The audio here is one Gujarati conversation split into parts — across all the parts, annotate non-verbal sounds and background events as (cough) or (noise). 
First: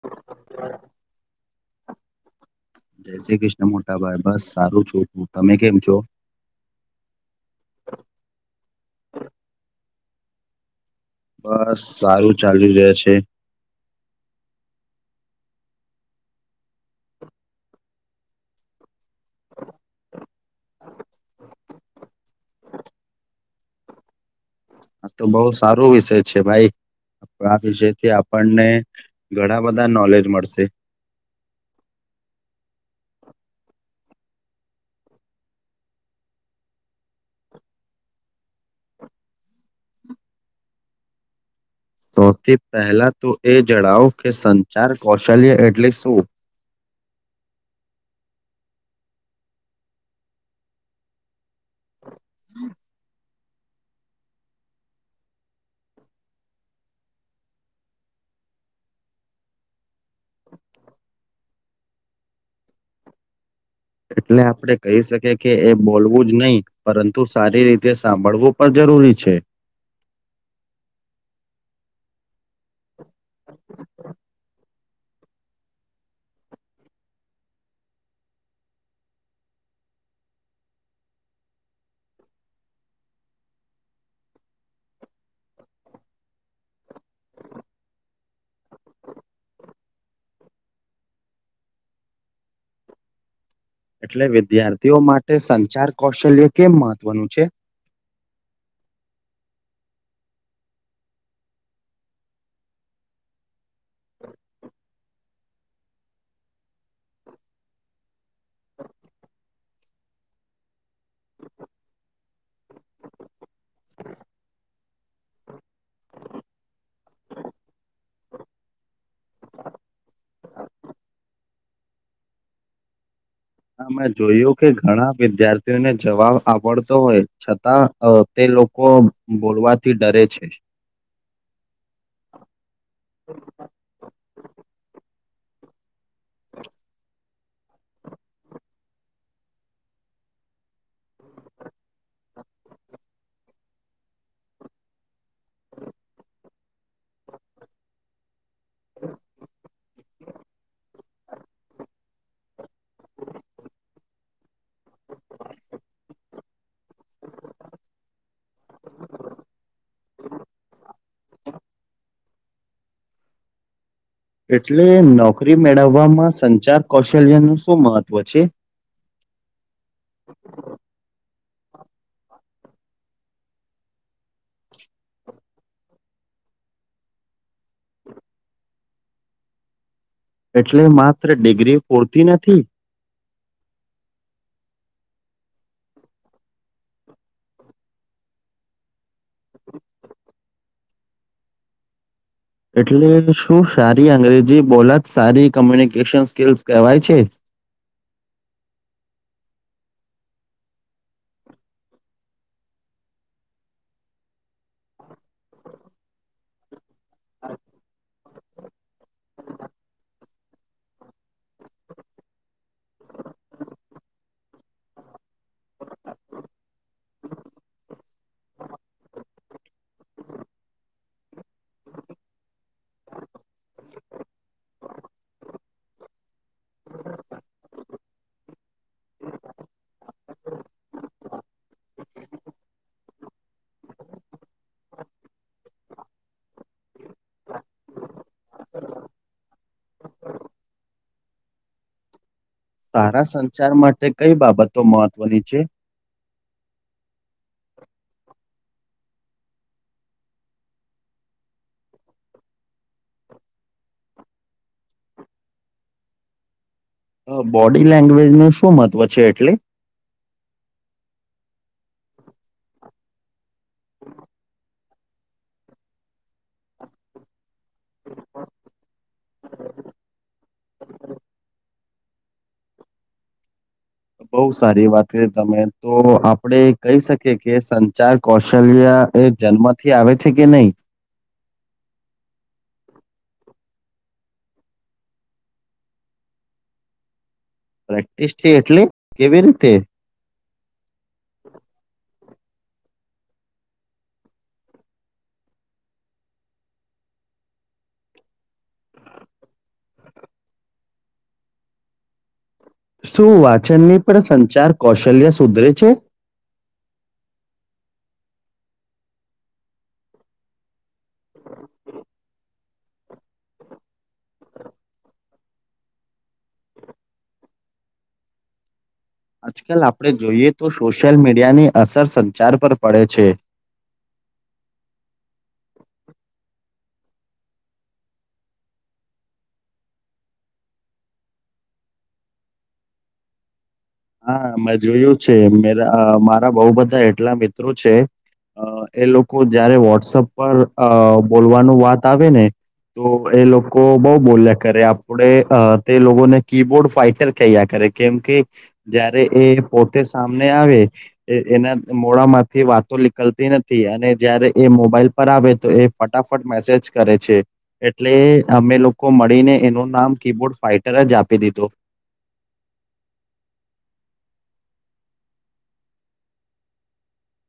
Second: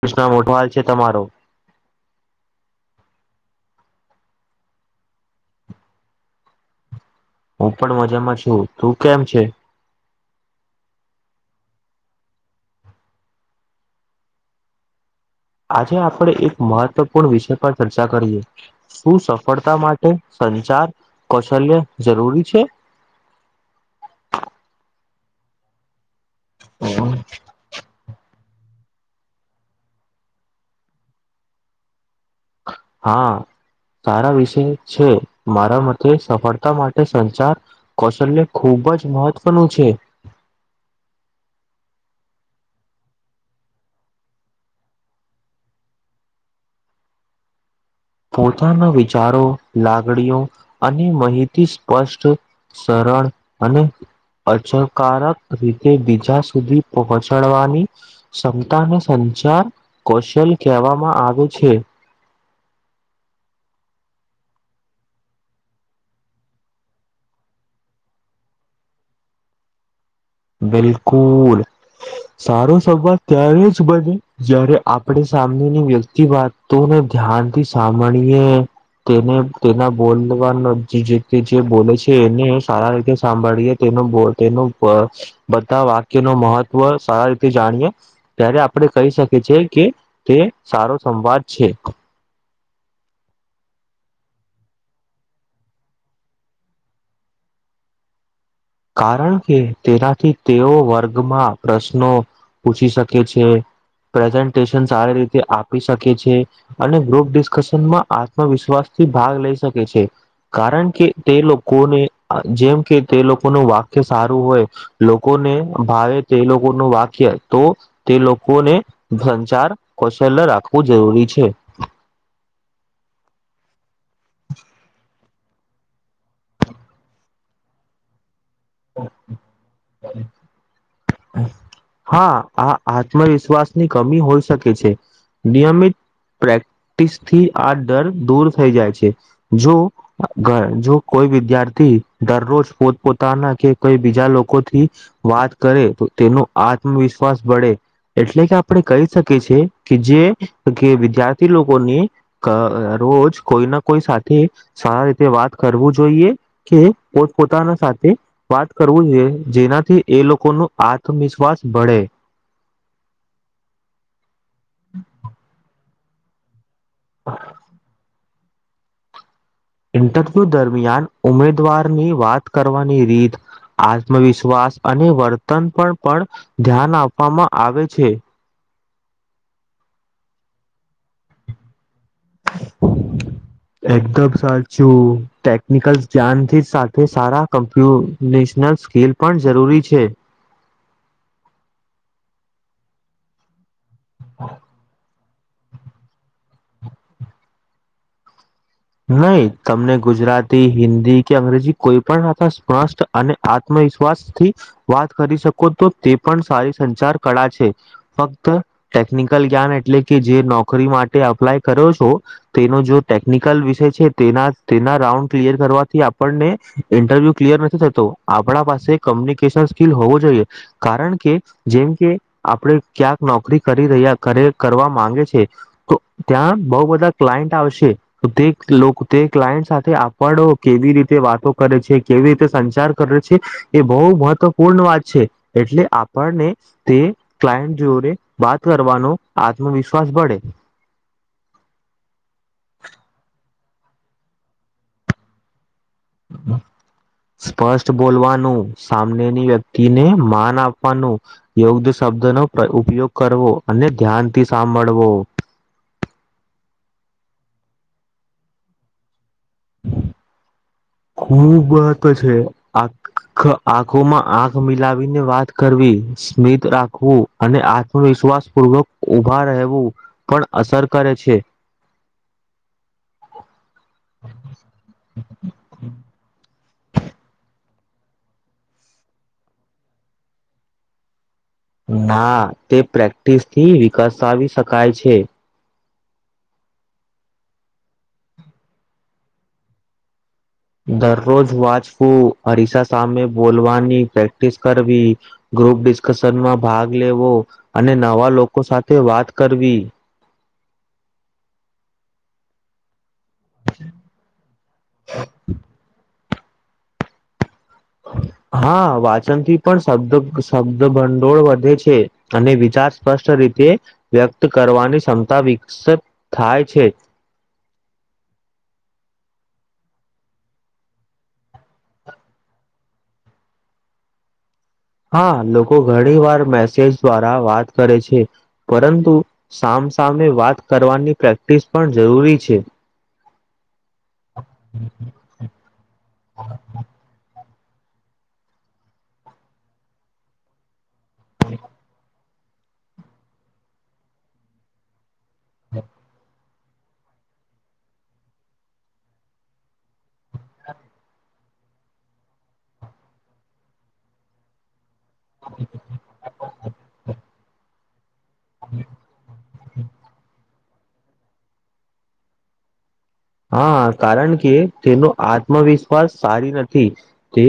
કૃષ્ણ મોઢવાલ છે તમારો જય શ્રી કૃષ્ણ મોટાભાઈ બસ સારું છું હું તમે કેમ છો હું પણ મજામાં છું તું કેમ છે બસ સારું ચાલુ રહે છે આજે આપણે એક મહત્વપૂર્ણ વિષય પર ચર્ચા કરીએ શું સફળતા માટે સંચાર કૌશલ્ય જરૂરી છે આા તો બહુ સારું વિષય છે ભાઈ આ વિષયથી આપ આપણને ઘણા બધા નોલેજ મળશે હા સારા વિષય છે મારા મતે સફળતા માટે સંચાર કૌશલ્ય ખૂબ જ મહત્વનું છે સૌથી પહેલા તો એ જણાવો કે સંચાર કૌશલ્ય એટલે શું પોતાના વિચારો લાગણીઓ અને માહિત અતિ સ્પષ્ટ સરળ અને અસરકારક રીતે બીજા સુધી પહોંચાડવાની ક્ષમતાને જાર કૌશલ કહેવામાં આવ્યું છે. એટલે આપડે કહી શકી કે એ બોલવું જ નહી પરંતુ સારી રીતે સાંભળવું પ જરૂરી છે. (inaudible) બિલકુલ સારો સંવાદ ત્યારે જ બને જય્યારે આપણે સામની વ્યક્તિ વાતોને ધ્યાન થી સાંભળીએ. તેને તેના બોલવાનો જે બોલે છે એને સારા રીતે સાંભળીએ. બ તેનું ઉપ બધા વાક્ય ન મહત્વ સારા રીતે જાણીએ ત્યારે આપણે કહી શકીએ છએ કે તે સારો સંવાદ છે. એટલે વિદ્યાર્થીઓ માટે સંચાર કૌશલ્ય કેમ મહત્વનું છે. કારણ કે તેનાથી તેઓ વર્ગમાં પ્રશ્નો પૂછી શકે છે. પ્રેઝન્ટેશન સારી રીતે આપી શકે છે અને ગ્રુપ ડિસ્કશનમાં આત્મવિશ્વાસ થી ભાગ લઈ શકે છે કારણ કે તે લોકોને જેમ કે તે લોકો નું વાક્ય સારું હોય લોકોને ભાવે તે લોકોનું વાક્ય તો તે લોકોને સંચાર કૌશલ્ય રાખવું જરૂરી છે. (inaudible) મેં જોયું કે ઘણા વિદ્યાર્થીઓને જવાબ આવડતો હોય છતાં તે લોકો બોલવાથી ડરે છે. હા આ આત્મવિશ્વાસની કમી હોઈ શકે છે. નિયમિત પ્રેક્ટિસ થી આ ડર દૂર થઈ જાય છે જો જો કોઈ વિદ્યાર્થી દરરોજ પોતપોતાના કે કોઈ બીજા લોકો થી વાત કરે. તેનો આત્મવિશ્વાસ બળે એટલે કે આપણે કહી શકીએ છેએ કે જે જ્યારથી લોકોને રોજ કોઈ ના કોઈ સાથે સારા રીતે વાત કરવું જોઈએ. કે પોત પોતાના સાથે વાત કરવું જોઈએ જેનાથી એ લોકોનું. આત્મવિશ્વાસ બળે એટલે નોકરી મેળવવામાં સંચાર કૌશલ્ય નું શું મહત્વ છે. ઇન્ટરવ્યુ દરમિયાન ઉમેદવારની વાત કરવાની રીત આત્મવિશ્વાસ અને વર્તન પર પણ ધ્યાન આપવામાં આવે છે. એટલે માત્ર ડિગ્રી પૂરતી નથી. એકદમ સાચું ટેકનિકલ ધ્યાનથી સાથે સારા કમ્પ્યુ નલ સ્કીલ પણ જરૂરી છે. એટલે શું સારી અંગ્રેજી બોલા જ સારી કમ્યુનિકેશન સ્કિલ્સ કહેવાય છે. નહી તમને ગુજરાતી હિન્દી કે અંગ્રેજી કોઈ પણતા સ્પષ્ટ અને આત્મ વિશ્વાસ થી વાત કરી શકો તો તે પણ સારી સંચાર કળા છે. ફક્ત ટેકનિકલ જ્ઞાન એટલે કે જે નોકરી માટે અપ્લાય કર્યો છો તેનો જો ટેકિક ઉન્ ક્લયર કરવાથી આપને ઇન્ટરવ્યુ ક્લયર નથી થતો આપ પાસે લ હો જોઈએ કારણ કે જેમ કે આપણે ક્યાંક નોકરી કરી રહ્યા. કરવા માંગે છે તો ત્યાં બહ બધા ક્લાયન્ટ આવશે. તો તે તે ક્લાયન્ટ સાથે આપડ કેવી રીતે વાતો કરે છે કેવી રીતે સંચાર કરે. એ બહ મહત્વપૂર્ણ વાત છે એટલે આપણને તે ક્લાયન્ટ જોને વાત કરવાનો આત્મવિશ્વાસ ભળે. સારા સંચાર માટે કઈ બાબતો મહત્વની છે. બમ. સ્પષ્ટ બોલવાનું સામનેની વ્યક્તિને માન આપવાનું યોગ્ય શબ્દ નો ઉપયોગ કરવો અને ધ્યાનથી સાંભળવો. બોડી લેંગ્વેજ નું શું મહત્વ છે, એટલે ખુબ મહત્વ છે, આખ આંખોમાં આંખ મિલાવીને વાત કરવી. સ્મિત રાખવું. અને આત્મવિશ્વાસ પૂર્વક ઊભા રહેવું પણ અસર કરે છે. બઉ સારી વાત કરી તમે તો આપ. આપણે કહી શકીએ કે સંચાર કૌશલ્ય એ જન્મથી આવે છે કે નહી. ના તે પ્રેક્ટિસ થી વિકસાવી શકાય છે. પ્રેક્ટિસ છે, એટલે કેવી રીતે. દરરોજ વાંચવું. અરીસા સામે બોલવાની પ્રેક્ટિસ કરવી ગ્રુપ ડિસ્કશનમાં ભાગ લેવો. અને નવા લોકો સાથે વાત કરવી. શું વાંચનની પણ સંચાર કૌશલ્ય સુધરે છે. હું. હા વાંચન થી પણ શબ્દ શબ્દ ભંડોળ વધે છે. અને વિચાર સ્પષ્ટ રહે. રીતે વ્યક્ત કરવાની ક્ષમતા વિકસ થાય છે. (unintelligible) (inaudible) આજકાલ આપણે જોઈએ તો સોશિયલ મીડિયાની અસર સંચાર પર પડે છે. (unintelligible) (inaudible) હા લોકો ઘણી વાર મેસેજ દ્વારા વાત કરે છે, પરંતુ સા સામે વાત કરવાની પ્રેક્ટિસ પણ જરૂરી છે. હા મેં જોયું છે, મે મારા બહુ બધા એટલા માં. જો‌ છે, એ લોકો જયારે વોટ્સપ પર બોલવાનું વાત આવે ને તો એ લોકો બઉ બોલ્યા કરે, આપડે તે લોકોને કીબોર્ડ ફાઈટર કૈયા કરે કેમ કે, જયારે એ પોતે સામને આવે એના મોડામાંથી વાતો નીકલતી નથી. અને જયારે એ મોબાઈલ પર આવે તો એ ફટાફટ મેસેજ કરે છે. એટલે અમે લોકો મળીને એનું નામ કી-બોર્ડ ફાઇટર જ‌ આપી દિધો. હા, કારણ કે તેનો આત્મવિશ્વાસ સારી નથી તે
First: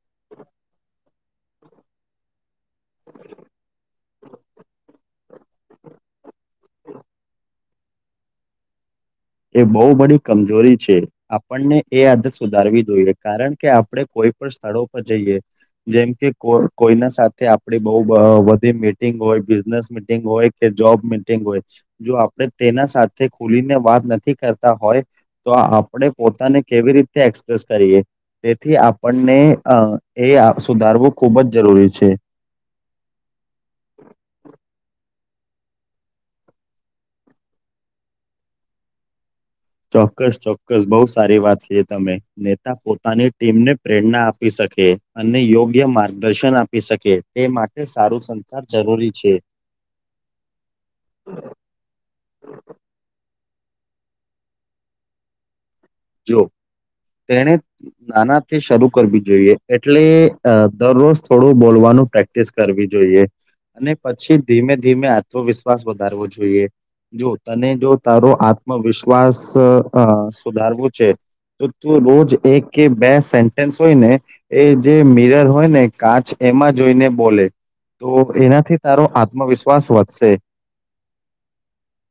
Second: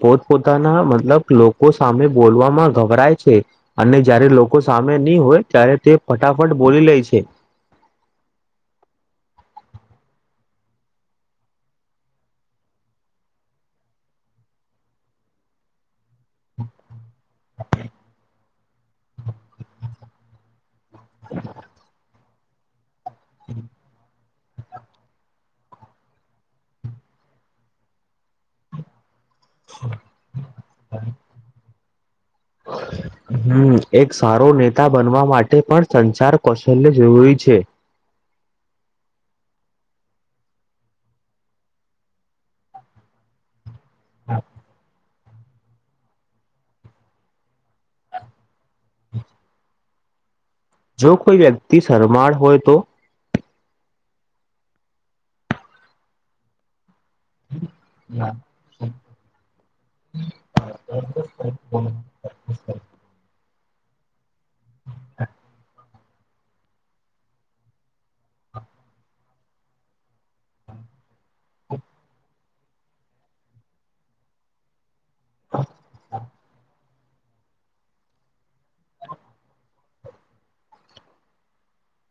પોત- પોતાના મતલબ લોકો સામે બોલવામાં ગભરાય છે, અને જયારે લોકો સામે નહી હોય ત્યારે તે ફટાફટ બોલી લે છે, (unintelligible) (inaudible) એ બહુ બધી કમજોરી છે, આપણને એ આદત સુધારવી જોઈએ, કારણ કે આપણે કોઈ પણ. સ્થળો પર જઈએ. જેમ કે કોઈના સાથે આપડી બઉ વધી મીટિંગ હોય બિઝનેસ મિટિંગ હોય. જોબ મિટિંગ હોય જો આપણે તેના સાથે ખોલીને વાત નથી. હોય તો આપ પોતાને કેવી રીતે એક્સપ્રેસ કરીએ તેથી આપણને એ સુધારવું ખુબ જ જરૂરી છે. હું એક સારો નેતા બનવા માટે માટે પણ સંસાર કૌશલ્ય જરૂરી છે. ચોક્કસ ચોક્કસ બહુ સારી વાત છે, તમે નેતા પોતાની ટીમને પ્રેરણા આપી શકે. અને યોગ્ય માર્ગદર્શન આપી શકે તે માટે સારું સંસાર જરૂરી છે. જો કોઈ વ્યક્તિ શરમાળ હોય તો, જો તેને નાનાથી શરૂ કરવી જોઈએ, એટલે દરરોજ થોડું બોલવું. પ્રેક્ટિસ કરવી જોઈએ, અને પછી ધીમે ધીમે આત્મવિશ્વાસ જોઈ જો તને જો તારો આત્મવિશ્વાસ સુધારવો. છે તો તું રોજ એક કે બે સેન્ટેન્સ હોય, ને એ જે મિરર હોય ને કાચ એમાં જ. જોઈને બોલે તો એનાથી તારો આત્મવિશ્વાસ વધશે.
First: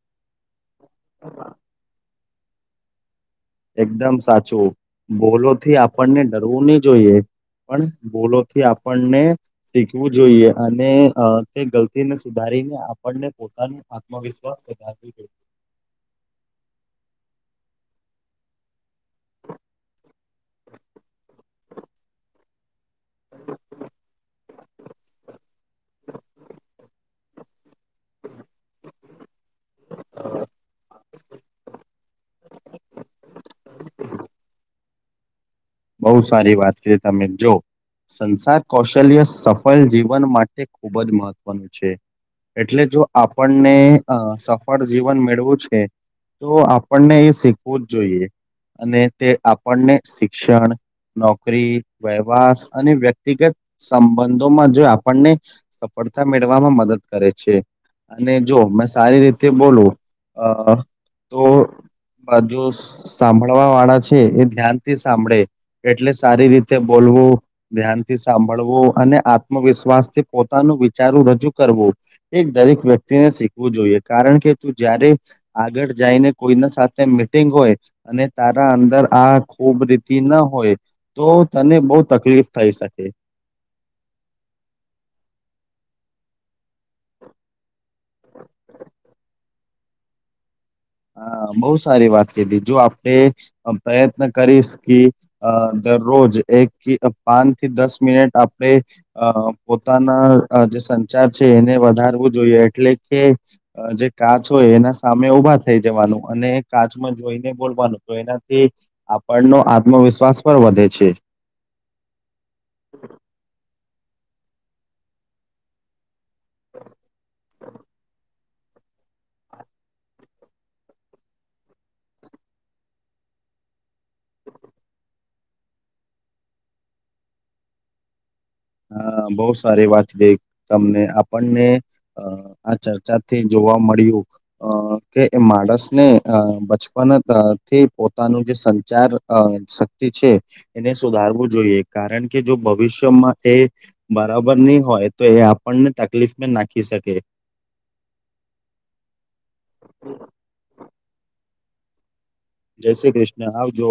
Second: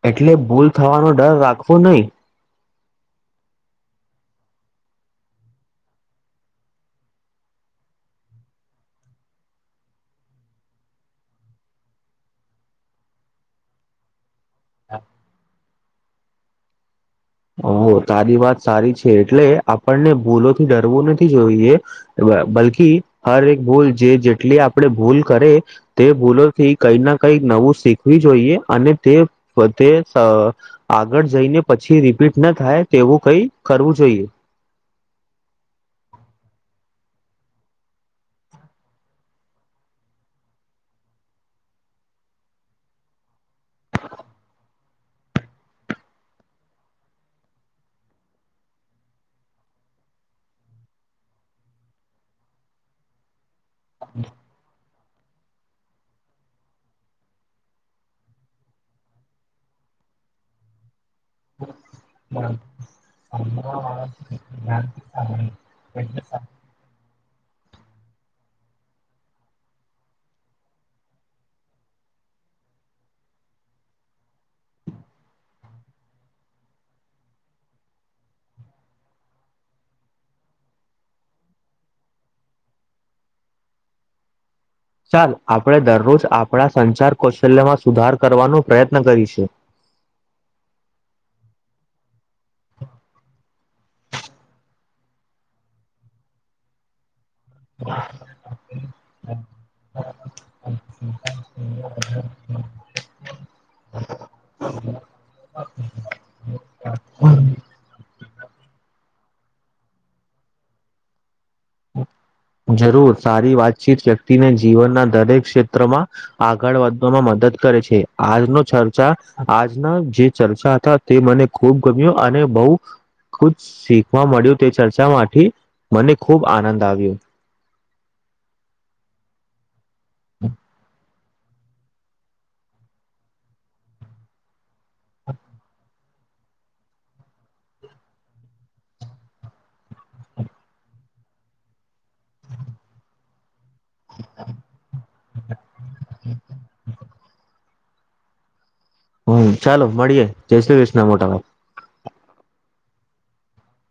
એટલે ભૂલ થવાનો ડર રાખવો નહી. એકદમ સાચું બોલોથી આપણને ડરવું નહી જોઈએ. પણ બોલોથી આપણને શીખવું જોઈએ અને તે ગલતીને સુધારી. કરીને આપણને પોતાનું આત્મવિશ્વાસ. હા. વધારવું જોઈએ તારી વાત સારી છે એટલે આપણને ભૂલોથી ડરવું નથી જોઈએ. બલ્કી. હર એક ભૂલ જે જેટલી આપણે ભૂલ કરે તે ભૂલોથી કંઈક ના કંઈક નવું. શીખવી જોઈએ અને તે આગળ જઈને પછી. રીપીટ થાય તેવું કઈ કરવું જોઈએ. બહુ સારી વાત છે તમે જો સંસાર કૌશલ્ય સફળ જીવન માટે ખૂબ જ મહત્વનું છે. એટલે જો આપણને સફળ જીવન મેળવું છે. તો આપણને એ શીખવું જ જોઈએ અને તે આપણને શિક્ષણ, નોકરી, વ્યવાાર અને વ્યક્તિગત સંબંધોમાં જો આપ આપણને સફળતા મેળવામાં મદદ કરે છે. અને જો મેં સારી રીતે બોલું અ તો બા જોુ સાંભળવા વાળા છે એ ધ્યાનથી. સાભે એટલે સારી રીતે બોલ. ધ્યાનથી સાંભળવો અને આત્મવિશ્વાસ થી પોતાનું વિચારું રજૂ કરવું. એક દરેક વ્યક્તિને શીખવું જોઈએ કારણ કે તું જયારે આગળ જઈને કોઈના સાથે. મીટિંગ હોય અને તારા અંદર આ ખુબ રીતે. ના હોય તો તને બહ તકલીફ થઈ શકે. ચાલ આપણે દરરોજ આપણા સંચાર કૌશલ્યમાં સુધાર કરવાનો પ્રયત્ન કરીશું. (unintelligible) હા બહુ સારી વાત કીધી જો આપણે પ્રયત્ન કરીશ કે રોજ એક પાંચ થી દસ મિનિટ આપણે અ પોતાના જે સંચાર છે એને વધારવું. જોઈએ એટલે કે જે કાચ હોય એના સામે ઉભા થ જવાનું અને કાચમાં જોઈને બોલવાનું તો એનાથી આપણનો આત્મવિશ્વાસ પણ વધે છે. જરૂર સારી વાતચીત વ્યક્તિને જીવનના દરેક ક્ષેત્રમાં આગળ વધવામાં મદદ કરે છે આજનો ચર્ચા આજના જે ચર્ચા હતા તે મને ખુબ ગમ્યો અને બહ કુ શીખવા મળ્યું તે ચર્ચામાંથી મને ખૂબ આનંદ આવ્યો. હા બહુ સારી વાત દે તમને આપણને આ ચર્ચાથી જોવા મળ્યું કે એ માણસ ને બચપનથી પોતાનું જે સંચાર શક્તિ છે એને સુધાર કરવું જોઈએ કારણ કે જો ભવિષ્યમાં એ બરાબર નહી હોય તો એ આપણને તકલીફ નાખી શકે. હમ ચાલો મળીયે જય શ્રી કૃષ્ના મોટા ભાઈ. જય શ્રી કૃષ્ણ આવજો.